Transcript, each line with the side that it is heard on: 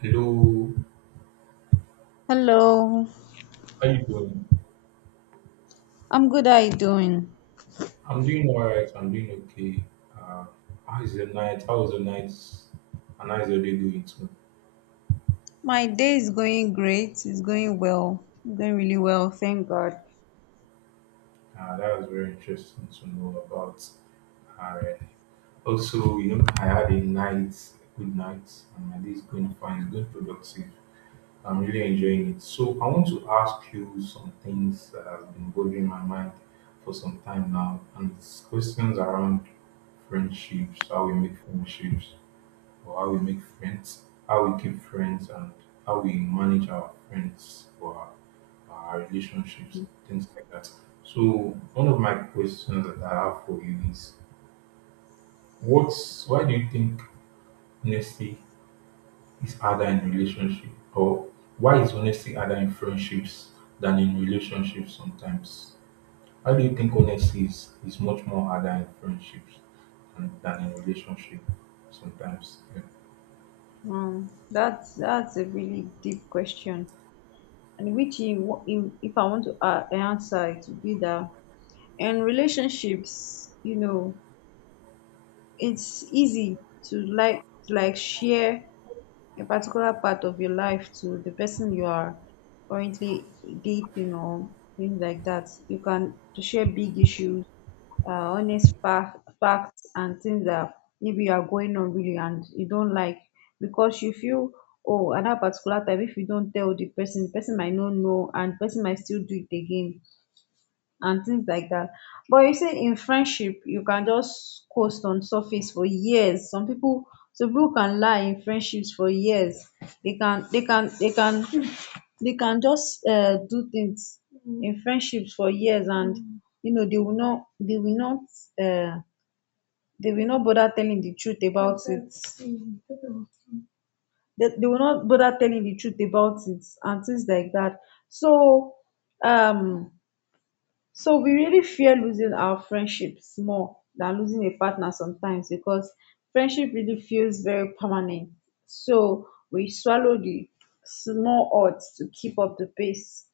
right: Hello,
left: Hello,
right: how you doing?
left: I'm good. How are you doing?
right: I'm doing all right. I'm doing okay. Uh, how is your night? How was your night? And how is your day going too?
left: My day is going great. It's going well. It's going really well. Thank God.
right: That was very interesting to know about. Uh, also, I had a night, good night, and my day is going fine. It's going productive. I'm really enjoying it. So I want to ask you some things that have been bothering my mind for some time now, and it's questions around friendships, how we make friendships or how we make friends, how we keep friends, and how we manage our friends or our relationships, things like that. So, one of my questions that I have for you is what's why do you think honesty is harder in relationship, or why is honesty harder in friendships than in relationships sometimes? Why do you think honesty is much more harder in friendships than in relationship sometimes?
left: That's a really deep question, and if I want to answer, it would be that. And relationships, it's easy to like share a particular part of your life to the person you are currently dating or things like that. You can to share big issues, honest facts and things that maybe you are going on really and you don't like, because you feel, oh, at that particular time, if you don't tell the person, the person might not know and the person might still do it again and things like that. But you see, in friendship, you can just coast on surface for years. Some people can lie in friendships for years. They can, they can, they can, they can just do things in friendships for years, and uh, they will not bother telling the truth about it. They will not bother telling the truth about it and things like that. So, um so we really fear losing our friendships more than losing a partner sometimes, because friendship really feels very permanent. So we swallow the small odds to keep up the pace.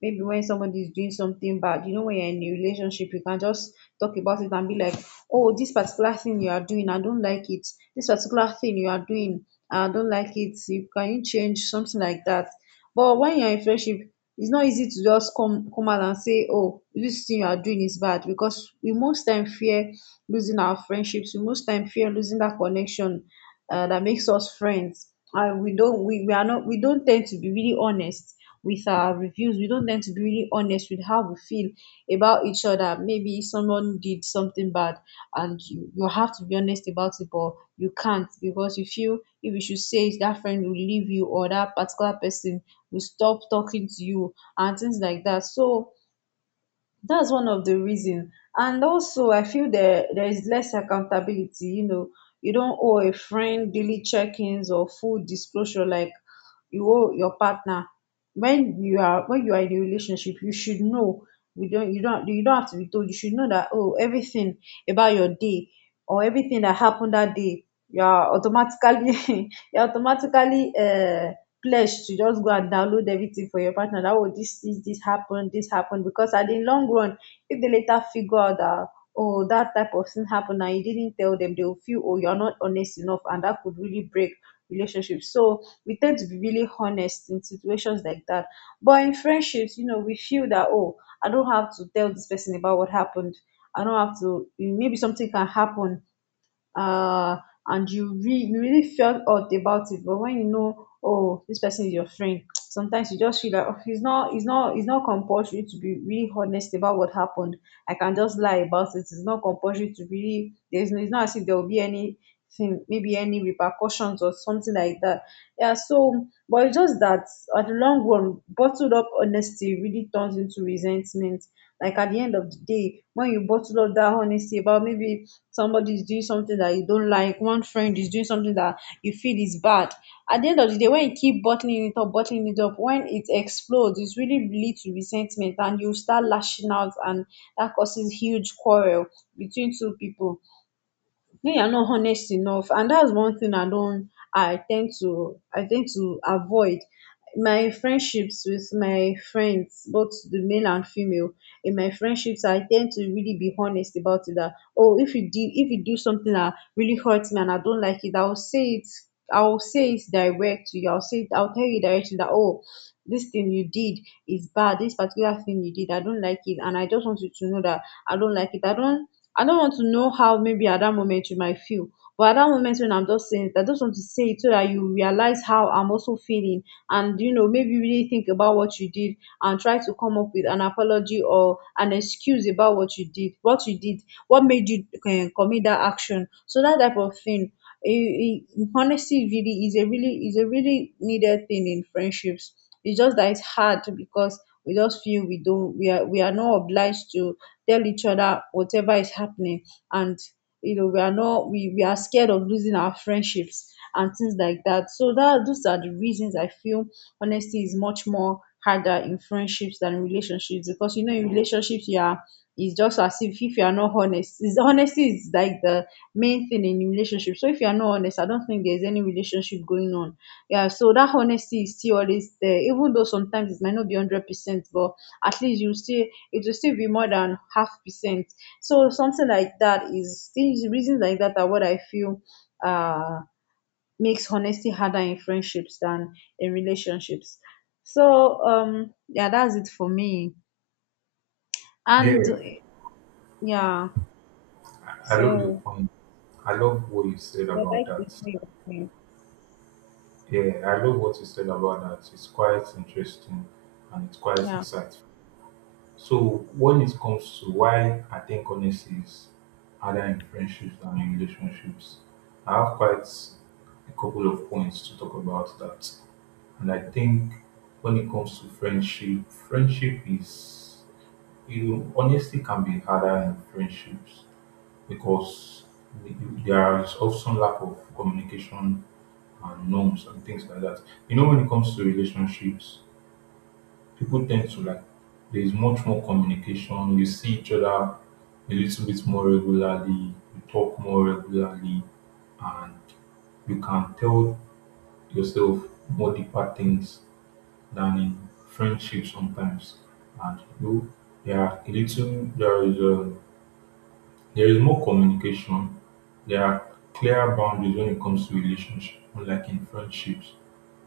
left: Maybe when somebody is doing something bad, when you're in a relationship, you can just talk about it and be like, oh, this particular thing you are doing, I don't like it. This particular thing you are doing, I don't like it. You can, you change something like that. But when you're in friendship, it's not easy to just come out and say, oh, this thing you are doing is bad, because we most time fear losing our friendships. We most time fear losing that connection, that makes us friends. And we don't we are not we don't tend to be really honest with our reviews. We don't tend to be really honest with how we feel about each other. Maybe someone did something bad and you have to be honest about it, but you can't, because you feel, if you should say it, that friend will leave you, or that particular person will stop talking to you, and things like that. So that's one of the reason. And also, I feel there is less accountability. You don't owe a friend daily check-ins or full disclosure like you owe your partner. When you are in a relationship, you should know. We don't you don't you don't have to be told. You should know that, oh, everything about your day, or everything that happened that day, you are automatically, you're automatically pledge to just go and download everything for your partner. That, oh, this happened, because at the long run, if they later figure out that, oh, that type of thing happened and you didn't tell them, they will feel, oh, you're not honest enough, and that could really break relationships. So we tend to be really honest in situations like that. But in friendships, we feel that, oh, I don't have to tell this person about what happened. I don't have to. Maybe something can happen, uh, and you, you really felt odd about it. But when you know, oh, this person is your friend, sometimes you just feel like, oh, it's not compulsory to be really honest about what happened. I can just lie about it. It's not compulsory to really. There's no- It's not as if there will be anything, maybe any repercussions or something like that. Yeah, so, but its just that, at the long run, bottled up honesty really turns into resentment. Like, at the end of the day, when you bottle up that honesty about, maybe somebody is doing something that you don't like, one friend is doing something that you feel is bad, at the end of the day, when you keep bottling it up, bottling it up, when it explodes, it's really lead to resentment and you start lashing out, and that causes huge quarrel between two people. Me, I am not honest enough, and that's one thing I don't. I tend to avoid. My friendships with my friends, both the male and female, in my friendships I tend to really be honest about it. That, oh, if you do something that really hurts me and I don't like it, I will say it. I will say it direct to you. I will say it. I will tell you directly that, oh, this thing you did is bad. This particular thing you did, I don't like it. And I just want you to know that I don't like it. I don't, I don't want to know how, maybe at that moment, you might feel. But at that moment, when I'm just saying it, I just want to say it, so that you realize how I'm also feeling, and you know, maybe really think about what you did, and try to come up with an apology or an excuse about what you did, what made you commit that action. So that type of thing. It, it honesty really is a really needed thing in friendships. It's just that it's hard because we just feel, we are not obliged to tell each other whatever is happening. And you know we are not we, we are scared of losing our friendships and things like that. So that, those are the reasons I feel honesty is much more harder in friendships than in relationships, because in relationships, you are, it's just as if you are not honest. Honesty is like the main thing in relationship. So if you are not honest, I don't think there's any relationship going on. Yeah, so that honesty is still always there, even though sometimes it might not be 100%, but at least, you still it will still be more than half percent. So something like that is things reasons like that are what I feel uh makes honesty harder in friendships than in relationships. So, yeah, that's it for me. And
right: Yeah.
left: yeah,
right: I love your
left: so
right: point. I love what you said
left: I'd
right: about
left: like to
right: that.
left: hear your thing.
right: Yeah, I love what you said about that. It's quite interesting and it's quite
left: Yeah.
right: insightful. So when it comes to why I think honesty is harder in friendships than in relationships, I have quite a couple of points to talk about that. And I think when it comes to friendship, friendship is you know, honesty can be harder in friendships because there is often lack of communication and norms and things like that. You know, when it comes to relationships, people tend to like there is much more communication. You see each other a little bit more regularly, you talk more regularly, and you can tell yourself more deeper things than in friendship sometimes. And you know, there are a little there is a There is more communication, there are clearer boundaries when it comes to relationship, unlike in friendships.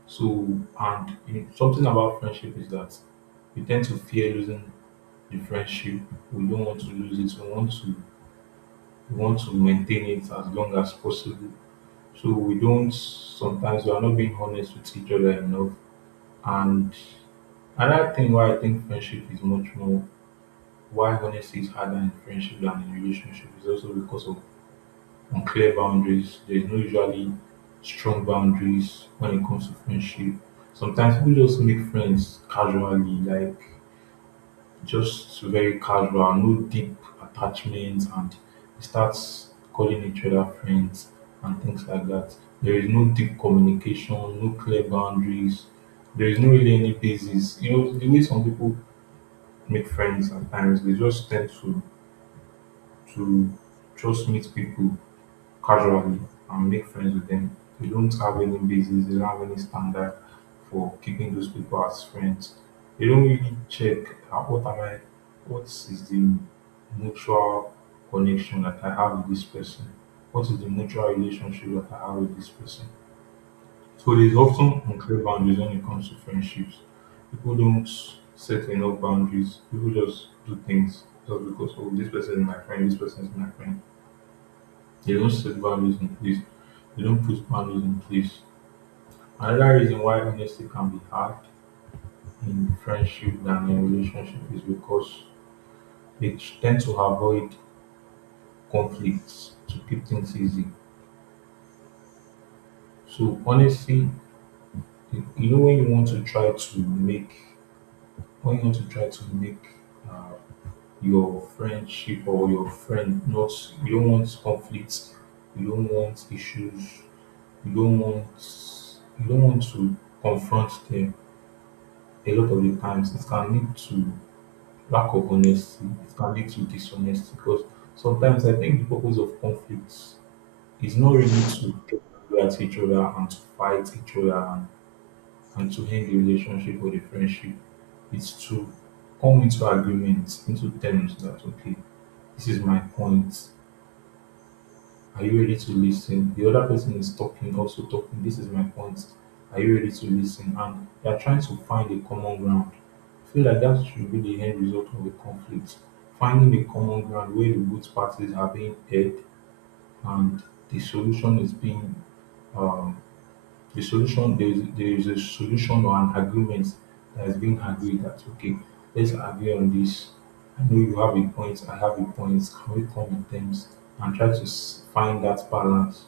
right: So, something about friendship is that we tend to fear losing the friendship. We don't want to lose it. We want to maintain it as long as possible. So we don't sometimes we are not being honest with each other enough. And another thing why I think friendship is much more why honesty is harder in friendship than in relationship is also because of on clear boundaries. There's no usually strong boundaries when it comes to friendship. Sometimes people just make friends casually, like just very casual, no deep attachments, and they start calling each other friends and things like that. There is no deep communication, no clear boundaries. There is no really any basis. You know, the way some people make friends at times, they just tend to just meet people casually and make friends with them. They don't have any basis, they don't have any standard for keeping those people as friends. They don't really check what am I what is the mutual connection that I have with this person? What is the mutual relationship that I have with this person? So there's often unclear boundaries when it comes to friendships. People don't set enough boundaries. People just do things just because oh this person is my friend, this person is my friend, they don't set values in place. They don't put values in place. Another reason why honesty can be hard in friendship than in relationship is because they tend to avoid conflicts to keep things easy. So honesty, you know, when you want to try to make, when you want to try to make uh, your friendship or your friend not, you don't want conflicts, you don't want issues, you don't want, you don't want to confront them, a lot of the times it can lead to lack of honesty, it can lead to dishonesty because sometimes I think the purpose of conflicts is not really to get angry at each other and to fight each other and to end the relationship or the friendship. It's to come into agreement, into terms that okay, this is my point, are you ready to listen? The other person is talking, also talking. This is my point. Are you ready to listen? And they are trying to find a common ground. I feel like that should be the end result of a conflict. Finding a common ground where the both parties are being heard and the solution is being um, the solution there is a solution or an agreement that is being agreed that okay, let's agree on this. I know you have a point, I have a point. Can we come in terms and try to find that balance?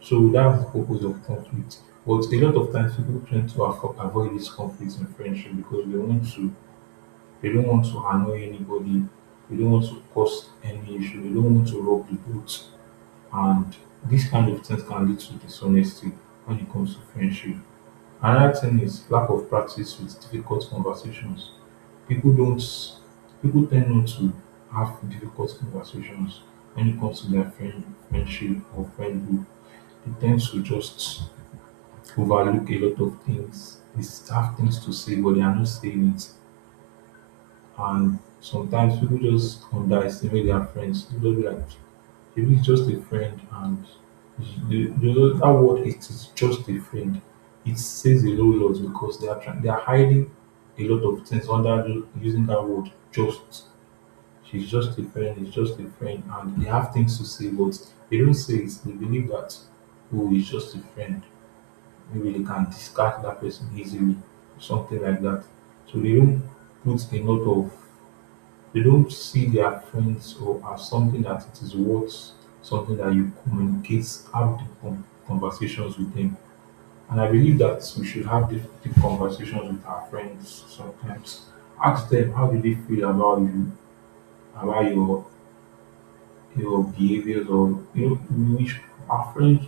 right: So that's the purpose of conflict. But a lot of times people tend to avoid this conflict in friendship because they don't want to annoy anybody, they don't want to cause any issue, they don't want to rock the boat. And these kind of things can lead to dishonesty when it comes to friendship. Another thing is lack of practice with difficult conversations. People don't people tend not to have difficult conversations when it comes to their friendship or friend group. They tend to just overlook a lot of things. They have things to say, but they are not saying it. And sometimes people just underestimate their friends. They just be like, maybe it's just a friend, and they just, that word, it is just a friend. It says a whole lot because they are trying, they are hiding a lot of things under using that word just. She's just a friend. It's just a friend, and they have things to say, but they don't say it. They believe that oh, it's just a friend, maybe they can discard that person easily, something like that. So they don't put a lot of, they don't see their friends or as something that it is worth, something that you communicate, have deep conversations with them. And I believe that we should have deep, deep conversations with our friends sometimes. Ask them how do they feel about you, about your behaviors, or you know, our friends.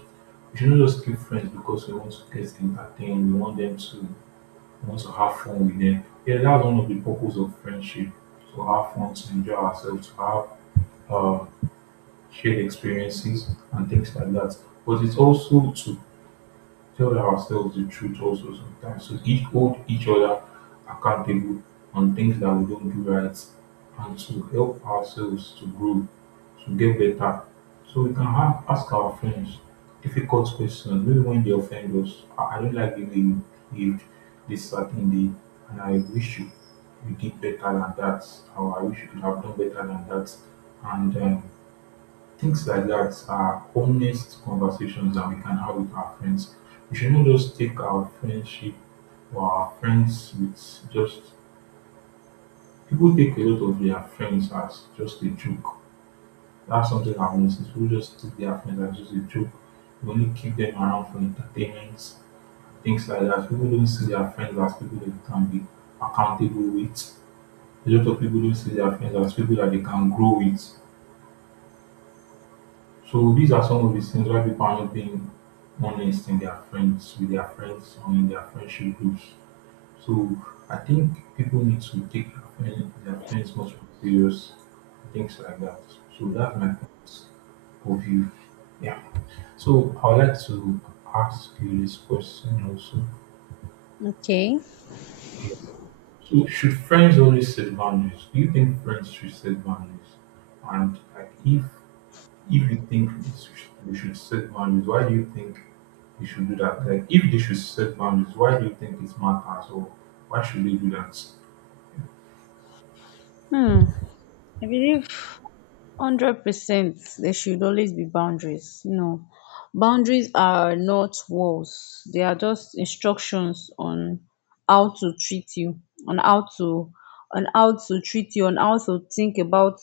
right: We should not just keep friends because we want to get entertained. We want to have fun with them. Yeah, that's one of the purpose of friendship. To have fun, to enjoy ourselves, to have uh, shared experiences and things like that. But it's also to tell ourselves the truth also sometimes. So each hold each other accountable on things that we don't do right and to help ourselves to grow, to get better. So we can have, ask our friends difficult questions, maybe when they offend us. I don't like the way you behaved this certain day, and I wish you, you did better than that, or I wish you could have done better than that. And things like that are honest conversations that we can have with our friends. We should not just take our friendship or our friends with just people take a lot of their friends as just a joke. That's something I've noticed. People just take their friends as just a joke. We only keep them around for entertainment, things like that. People don't see their friends as people they can be accountable with. A lot of people don't see their friends as people that they can grow with. So these are some of the things why people are not being honest in their friends with their friends or in their friendship groups. So I think people need to take their friends much more serious, things like that. So
left: Mm.
right: that's my point of view. Yeah. So I would like to ask you this question also.
left: Okay.
right: Yeah. So should friends always set boundaries? Do you think friends should set boundaries? And like if you think this we should set boundaries, why do you think we should do that? Like, if they should set boundaries, why do you think it matters, or why should they do that?
left: hmm I believe 100% there should always be boundaries. Boundaries are not walls, they are just instructions on how to treat you, on how to, on how to treat you on how to think about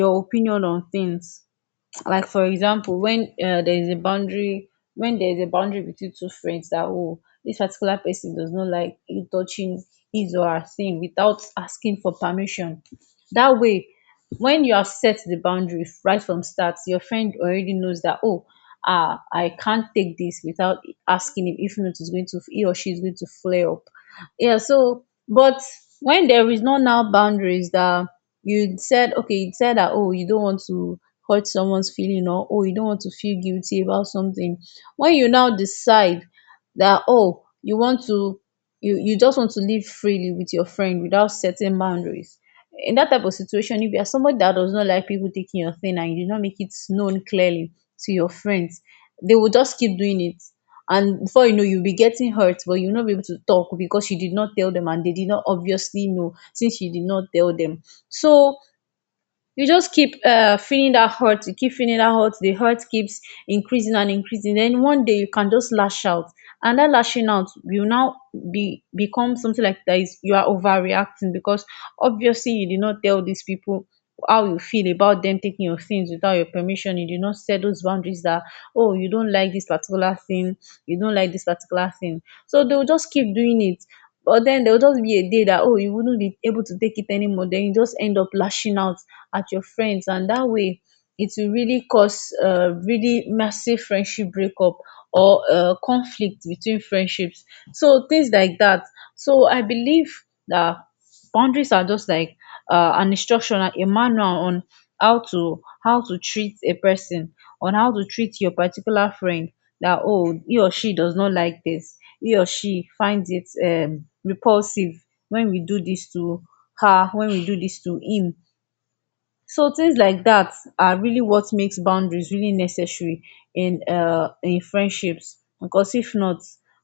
left: your opinion on things. Like, for example, when, there is a boundary when there is a boundary between two friends, that, oh, this particular person does not like you touching his or her thing without asking for permission. That way, when you have set the boundary right from start, your friend already knows that, oh, ah, I can't take this without asking him, if not, he or she is going to flare up. Yeah, so, but when there is no now boundaries, that you said okay, you said that, oh, you don't want to hurt someone's feeling, or, oh, you don't want to feel guilty about something. When you now decide that, oh, you just want to live freely with your friend without setting boundaries, in that type of situation, if you are somebody that does not like people taking your thing and you do not make it known clearly to your friends, they will just keep doing it. And before you know, you'll be getting hurt but you'll not be able to talk because you did not tell them, and they did not obviously know, since you did not tell them. So you just keep, feeling that hurt, you keep feeling that hurt, the hurt keeps increasing and increasing, then one day you can just lash out. And that lashing out will now be become something like that is, you are overreacting, because obviously you did not tell these people how you feel about them taking your things without your permission. You did not set those boundaries, that, oh, you don't like this particular thing. You don't like this particular thing. So they'll just keep doing it. But then there will just be a day that, oh, you wouldn't be able to take it anymore. Then you just end up lashing out at your friends, and that way, it will really cause, really massive friendship breakup, or conflict between friendships. So things like that. So I believe that boundaries are just like an instruction, a manual on how to treat a person, on how to treat your particular friend, that oh, he or she does not like this, he or she finds it repulsive when we do this to her, when we do this to him. So things like that are really what makes boundaries really necessary in friendships, because if not,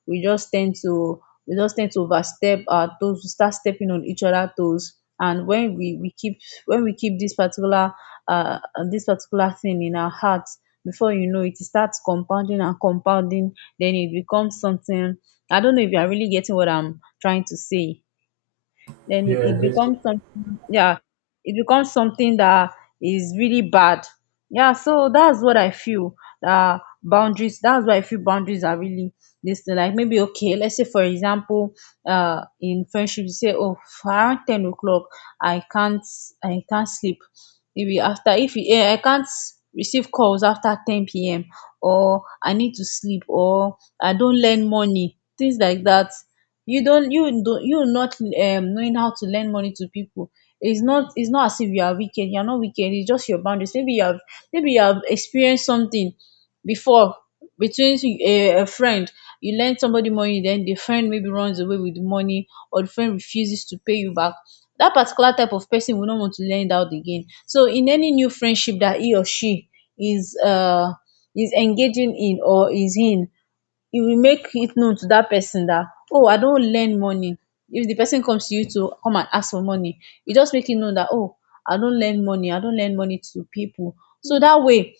left: we just tend to we just tend to overstep our toes, we start stepping on each other toes. And when we keep, when we keep uh this particular thing in our hearts, before you know it, e start compounding and compounding, then it becomes something. I don't know if you are really getting what I'm trying to say. Then
right: Yeah, I
left: it
right: guess.
left: becomes something, yeah, it becomes something that is really bad. Yeah, so that's what I feel. uh Boundaries, that's why I feel boundaries are really this thing, like maybe, okay, let's say for example, in friendship you say, oh, around 10 o'clock i can't I can't sleep. Maybe after, if you eh, I can't receive calls after 10 p.m, or I need to sleep, or I don't lend money, things like that. You not knowing how to lend money to people, it's not as if you are wicked, you're not wicked, it's just your boundaries. Maybe you have experienced something before between a friend. You lend somebody money, then the friend maybe runs away with the money, or the friend refuses to pay you back. That particular type of person will not want to lend out again. So in any new friendship that he or she is uh is engaging in or is in, you will make it known to that person that oh, I don't lend money. If the person comes to you to come and ask for money, you just make it known that oh, I don't lend money to people. So that way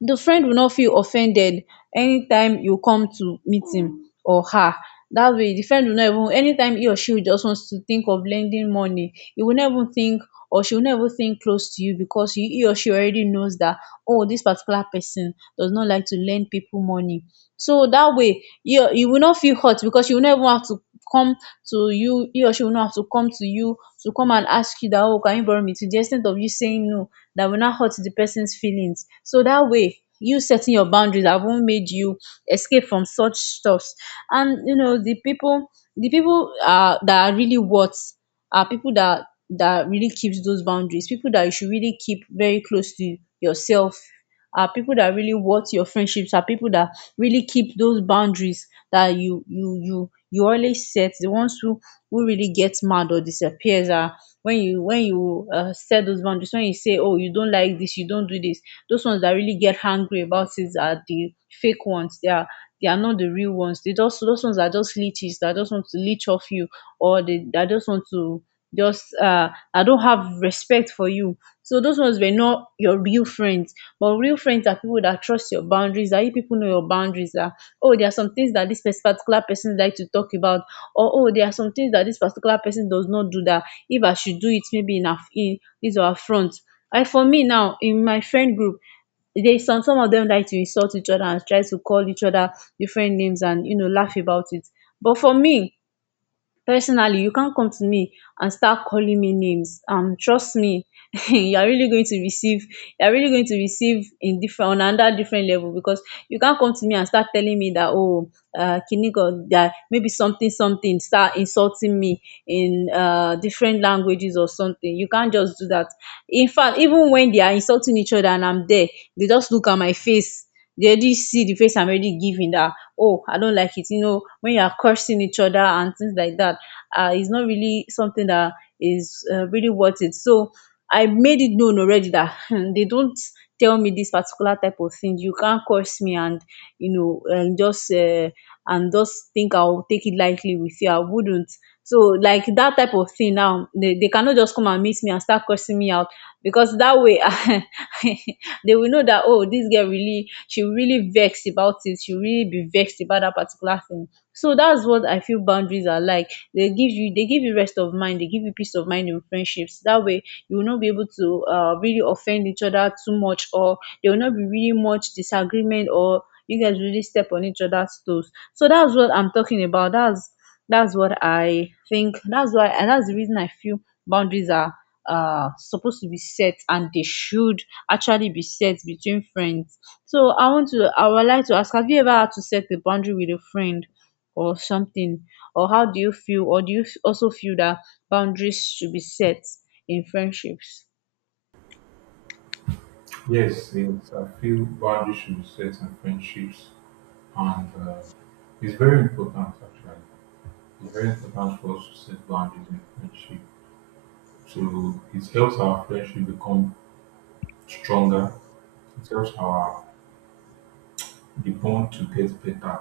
left: the friend will not feel offended. Anytime you come to meet him or her, that way the friend will not even, anytime he or she just wants to think of lending money, he will never think, or she will never think close to you, because he or she already knows that oh, this particular person does not like to lend people money. So that way you will not feel hurt, because she will never have to come to you, he or she will not have to come to you to come and ask you that oh, can you borrow me, to di ex of you saying no. That will not hurt the person's feelings. So that way, you setting your boundaries have not made you escape from such stuffs. And you know, the people, the people that are really worth, are people that really keeps those boundaries. People that you should really keep very close to yourself are people that really worth your friendships, are people that really keep those boundaries that you always set. The ones who really get mad or disappears are, when you set those boundaries, when you say, oh, you don't like this, you don't do this. Those ones that really get angry about it are the fake ones, they are, they are not the real ones. They just, those ones are just leeches that just want to leech off you, or they that just want to just I don't have respect for you. So those ones were not your real friends. But real friends are people that trust your boundaries, that you people know your boundaries are, oh, there are some things that this particular person like to talk about, or oh, there are some things that this particular person does not do, that if I should do it maybe in her, in his or her front. And for me now in my friend group, there is some of them like to insult each other and try to call each other different names, and you know, laugh about it. But for me personally, you can't come to me and start calling me names, trust me, you are really going to receive, you are really going to receive in different, on another different level, because you can't come to me and start telling me that oh, kiniko that maybe something something, start insulting me in different languages or something. You can't just do that. In fact, even when they are insulting each other and I'm there, they just look at my face. They already see the face I'm already giving, that oh, I don't like it. You know, when you are cursing each other and things like that, it's not really something that is really worth it. So I made it known already that they don't tell me this particular type of thing. You can't curse me, and, you know, and just think I'll take it lightly with you, I wouldn't. So like that type of thing now, they cannot just come and meet me and start cursing me out, because that way they will know that oh, this girl really, she really vexed about it, she really be vexed about that particular thing. So that's what I feel boundaries are like. They give you rest of mind, they give you peace of mind in friendships. That way you will not be able to really offend each other too much, or there will not be really much disagreement, or you guys really step on each other's toes. So that's what I'm talking about. That's what I think, that's why, and that's the reason I feel boundaries are supposed to be set, and they should actually be set between friends. So I would like to ask, have you ever had to set a boundary with a friend or something? Or how do you feel? Or do you also feel that boundaries should be set in friendships?
right: Yes, yes, I feel boundaries should be set in friendships, and it's very important actually. It's very important for us to set boundaries in friendship. So it helps our friendship become stronger. It helps our the bond to get better.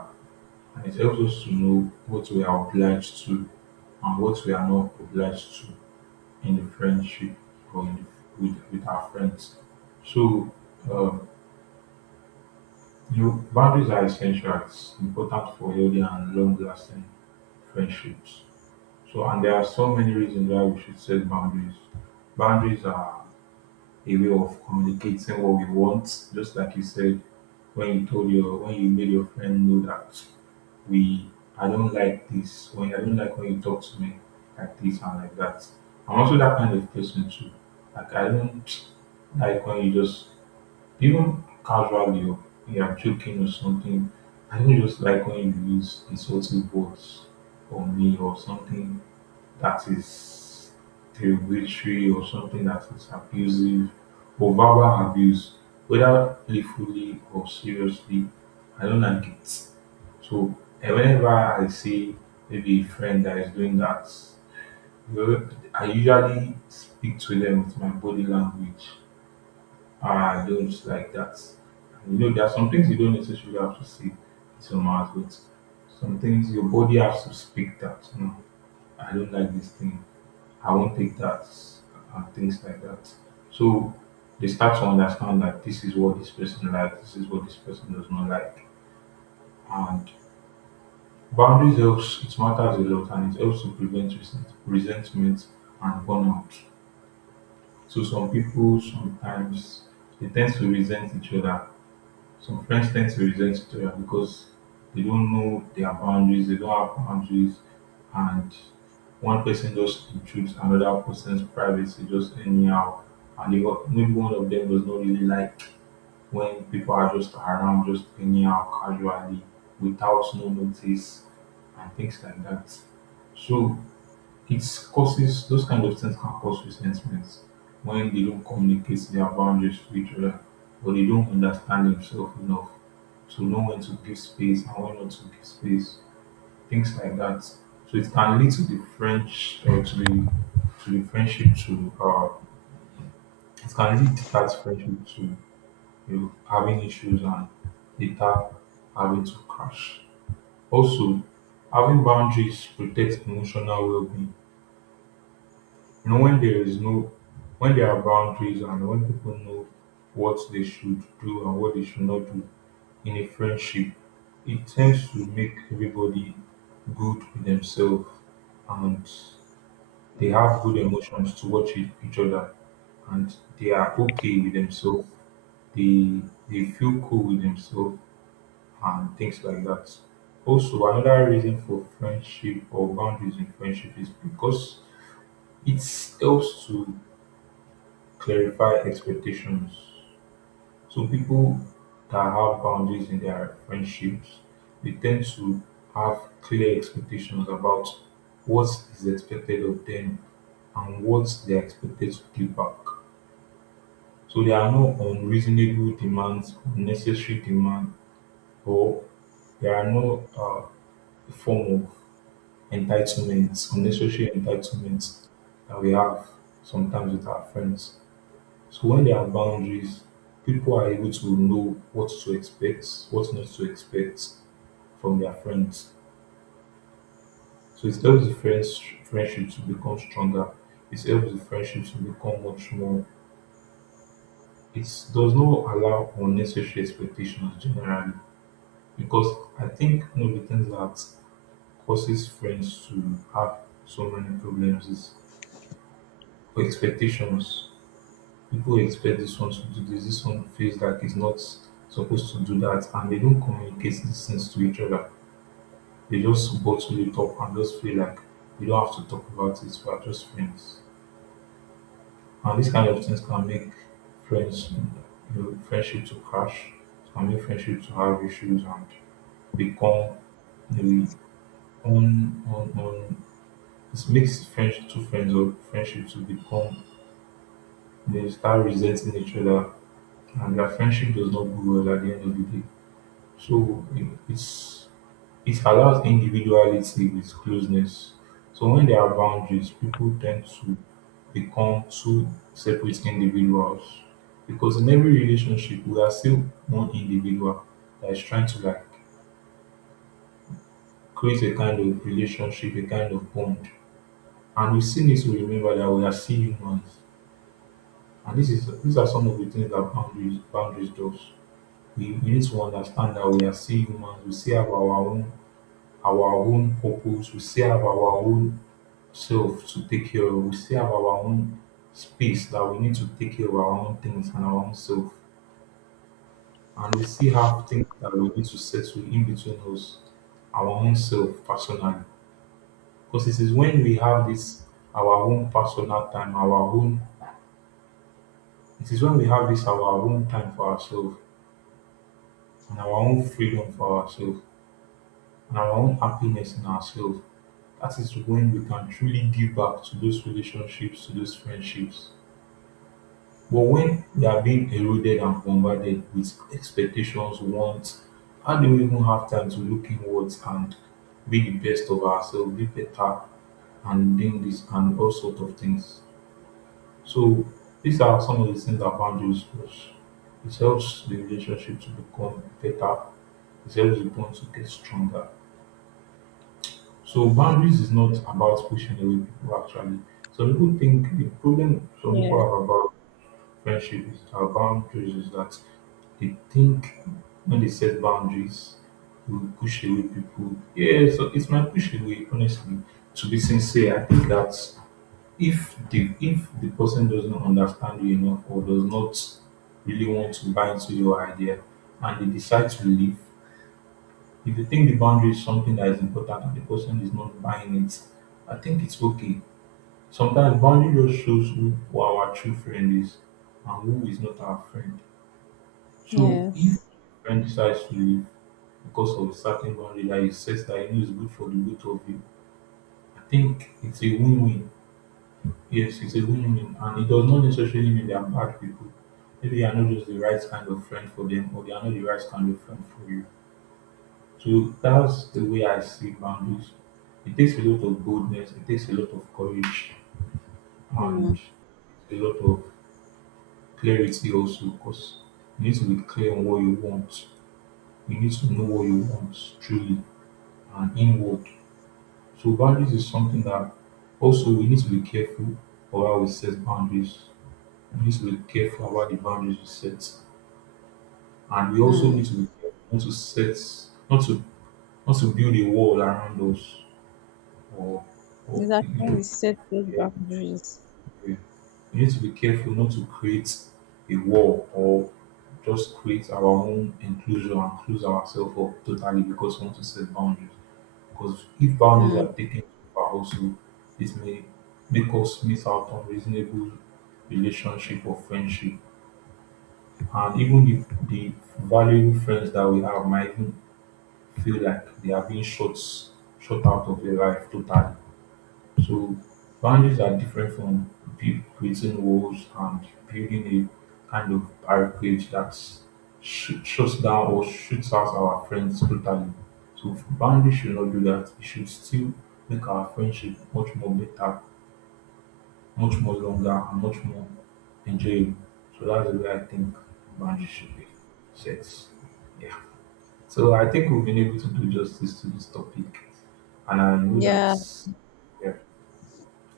right: And it helps us to know what we are obliged to and what we are not obliged to in the friendship or in the, with our friends. So, um, you know, boundaries are essential. It's important for healthy and long lasting friendships. So, and there are so many reasons why we should set boundaries. Boundaries are a way of communicating what we want, just like you said when you told your when you made your friend know that we I don't like this when I don't like when you talk to me like this and like that. I'm also that kind of person too. Like I don't like when you just even casually or you are joking or something. I don't just like when you use insulting words on me or something that is derogatory or something that is abusive or verbal abuse, whether playfully or seriously. I don't like it. So whenever I see maybe a friend that is doing that, well, I usually speak to them with my body language. I don't like that. And you know, there are some things you don't necessarily have to say with your mouth, but some things your body has to speak that. No, I don't like this thing. I won't take that. And things like that. So they start to understand that this is what this person likes, this is what this person does not like. And boundaries helps. It matters a lot and it helps to prevent resentment and burnout. So some people sometimes they tend to resent each other. Some friends tend to resent each other because they don't know their boundaries, they don't have boundaries, and one person just intrudes another person's privacy just anyhow, and they got, maybe one of them does not really like when people are just around, just anyhow, casually, without no notice, and things like that. So it causes those kind of things can cause resentment when they don't communicate their boundaries to each other or they don't understand themselves enough to know when to give space and when not to give space, things like that. So it can lead to the French or to the friendship to it can lead that friendship to you having issues and later having to crash. Also, having boundaries protects emotional well-being. You know, when there is no, when there are boundaries and when people know what they should do and what they should not do in a friendship, it tends to make everybody good with themselves and they have good emotions towards each other and they are okay with themselves. They they feel cool with themselves and things like that. Also, another reason for friendship or boundaries in friendship is because it helps to clarify expectations. So, people that have boundaries in their friendships, they tend to have clear expectations about what is expected of them and what they are expected to give back. So, there are no unreasonable demands, unnecessary demand, or there are no form of entitlements, unnecessary entitlements that we have sometimes with our friends. So when there are boundaries, people are able to know what to expect, what not to expect from their friends. So it helps the friendship to become stronger. It helps the friendship to become much more. It does not allow unnecessary expectations generally because I think one of the things that causes friends to have so many problems is expectations people expect this one to do this, this one feels like it's not supposed to do that, and they don't communicate these things to each other. They just bottle it up and just feel like we don't have to talk about it, we are just friends. And these kind of things can make friends, you know, friendship to crash, can make friendship to have issues and become maybe on. It makes friends to friendship to become, they start resenting each other, and their friendship does not go well at the end of the day. So it's it allows individuality with closeness. So when there are boundaries, people tend to become two separate individuals. Because in every relationship, we are still one individual that is trying to like create a kind of relationship, a kind of bond. And we still need to remember that we are still humans. And this is these are some of the things that boundaries does. We need to understand that we are still humans, we still have our own purpose, we still have our own self to take care of, we still have our own space that we need to take care of our own things and our own self. And we still have things that we need to settle in between us, our own self personally. Because it is when we have this our own personal time, our own it is when we have this our own time for ourselves and our own freedom for ourselves and our own happiness in ourselves, that is when we can truly give back to those relationships, to those friendships. But when we are being eroded and bombarded with expectations, wants, and don't even have time to look inwards and be the best of ourselves, be better, and doing this and all sorts of things. So these are some of the things that boundaries does. It helps the relationship to become better. It helps the bond to get stronger. So boundaries is not about pushing away people actually. Some people think the problem some people
left: Yes,
right: have about friendship is our boundaries is that they think when they set boundaries, we will push away people. Yeah, so it's my push away, honestly. To be sincere, I think that if the person doesn't understand you enough or does not really want to buy into your idea and they decide to leave, if you think the boundary is something that is important and the person is not buying it, I think it's okay. Sometimes boundary just shows who our true friend is and who is not our friend. So if
left: yes.
right: a friend decides to leave because of a certain boundary that you set that you know is good for the both of you, I think it's a win-win. Yes, it's a win-win, and it does not necessarily mean they are bad people. Maybe you are not just the right kind of friend for them, or they are not the right kind of friend for you. So that's the way I see boundaries. It takes a lot of boldness, it takes a lot of courage, and
left: Mm,
right: a lot of clarity also because you need to be clear on what you want. You need to know what you want truly and inward. So boundaries is something that also we need to be careful of how we set boundaries. We need to be careful about the boundaries we set. And we also
left: mm.
right: need to be careful not to set not to not to build a wall around us or or
left: Exactly
right: you
left: when
right: know.
left: we set those
right: Yeah,
left: boundaries.
right: yeah. We need to be careful not to create a wall or just create our own inclusion and close ourselves up totally because we want to set boundaries. Because if boundaries
left: Mm.
right: are taken too far, also it may make us miss out on reasonable relationship or friendship. And even if the valuable friends that we have might even feel like they are being shut out of their life totally. So boundaries are different from creating walls and building a kind of barricade that shuts down or shoots out our friends totally. So boundaries should not do that. It should still make our friendship much more better, much more longer, and much more enjoyable. So that's the way I think boundaries should be set. Yeah. So I think we've been able to do justice to this topic, and I know that.
left: Yeah,
right: Yeah.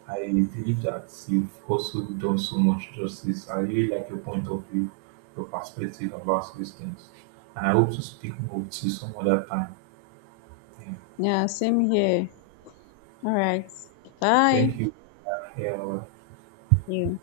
right: I believe that you've also done so much justice. I really like your point of view, your perspective about these things. And I hope to speak more with you some other time. Yeah.
left: yeah, same here. All right.
right: Thank
left: Bye.
right: you. Yeah.
left: You.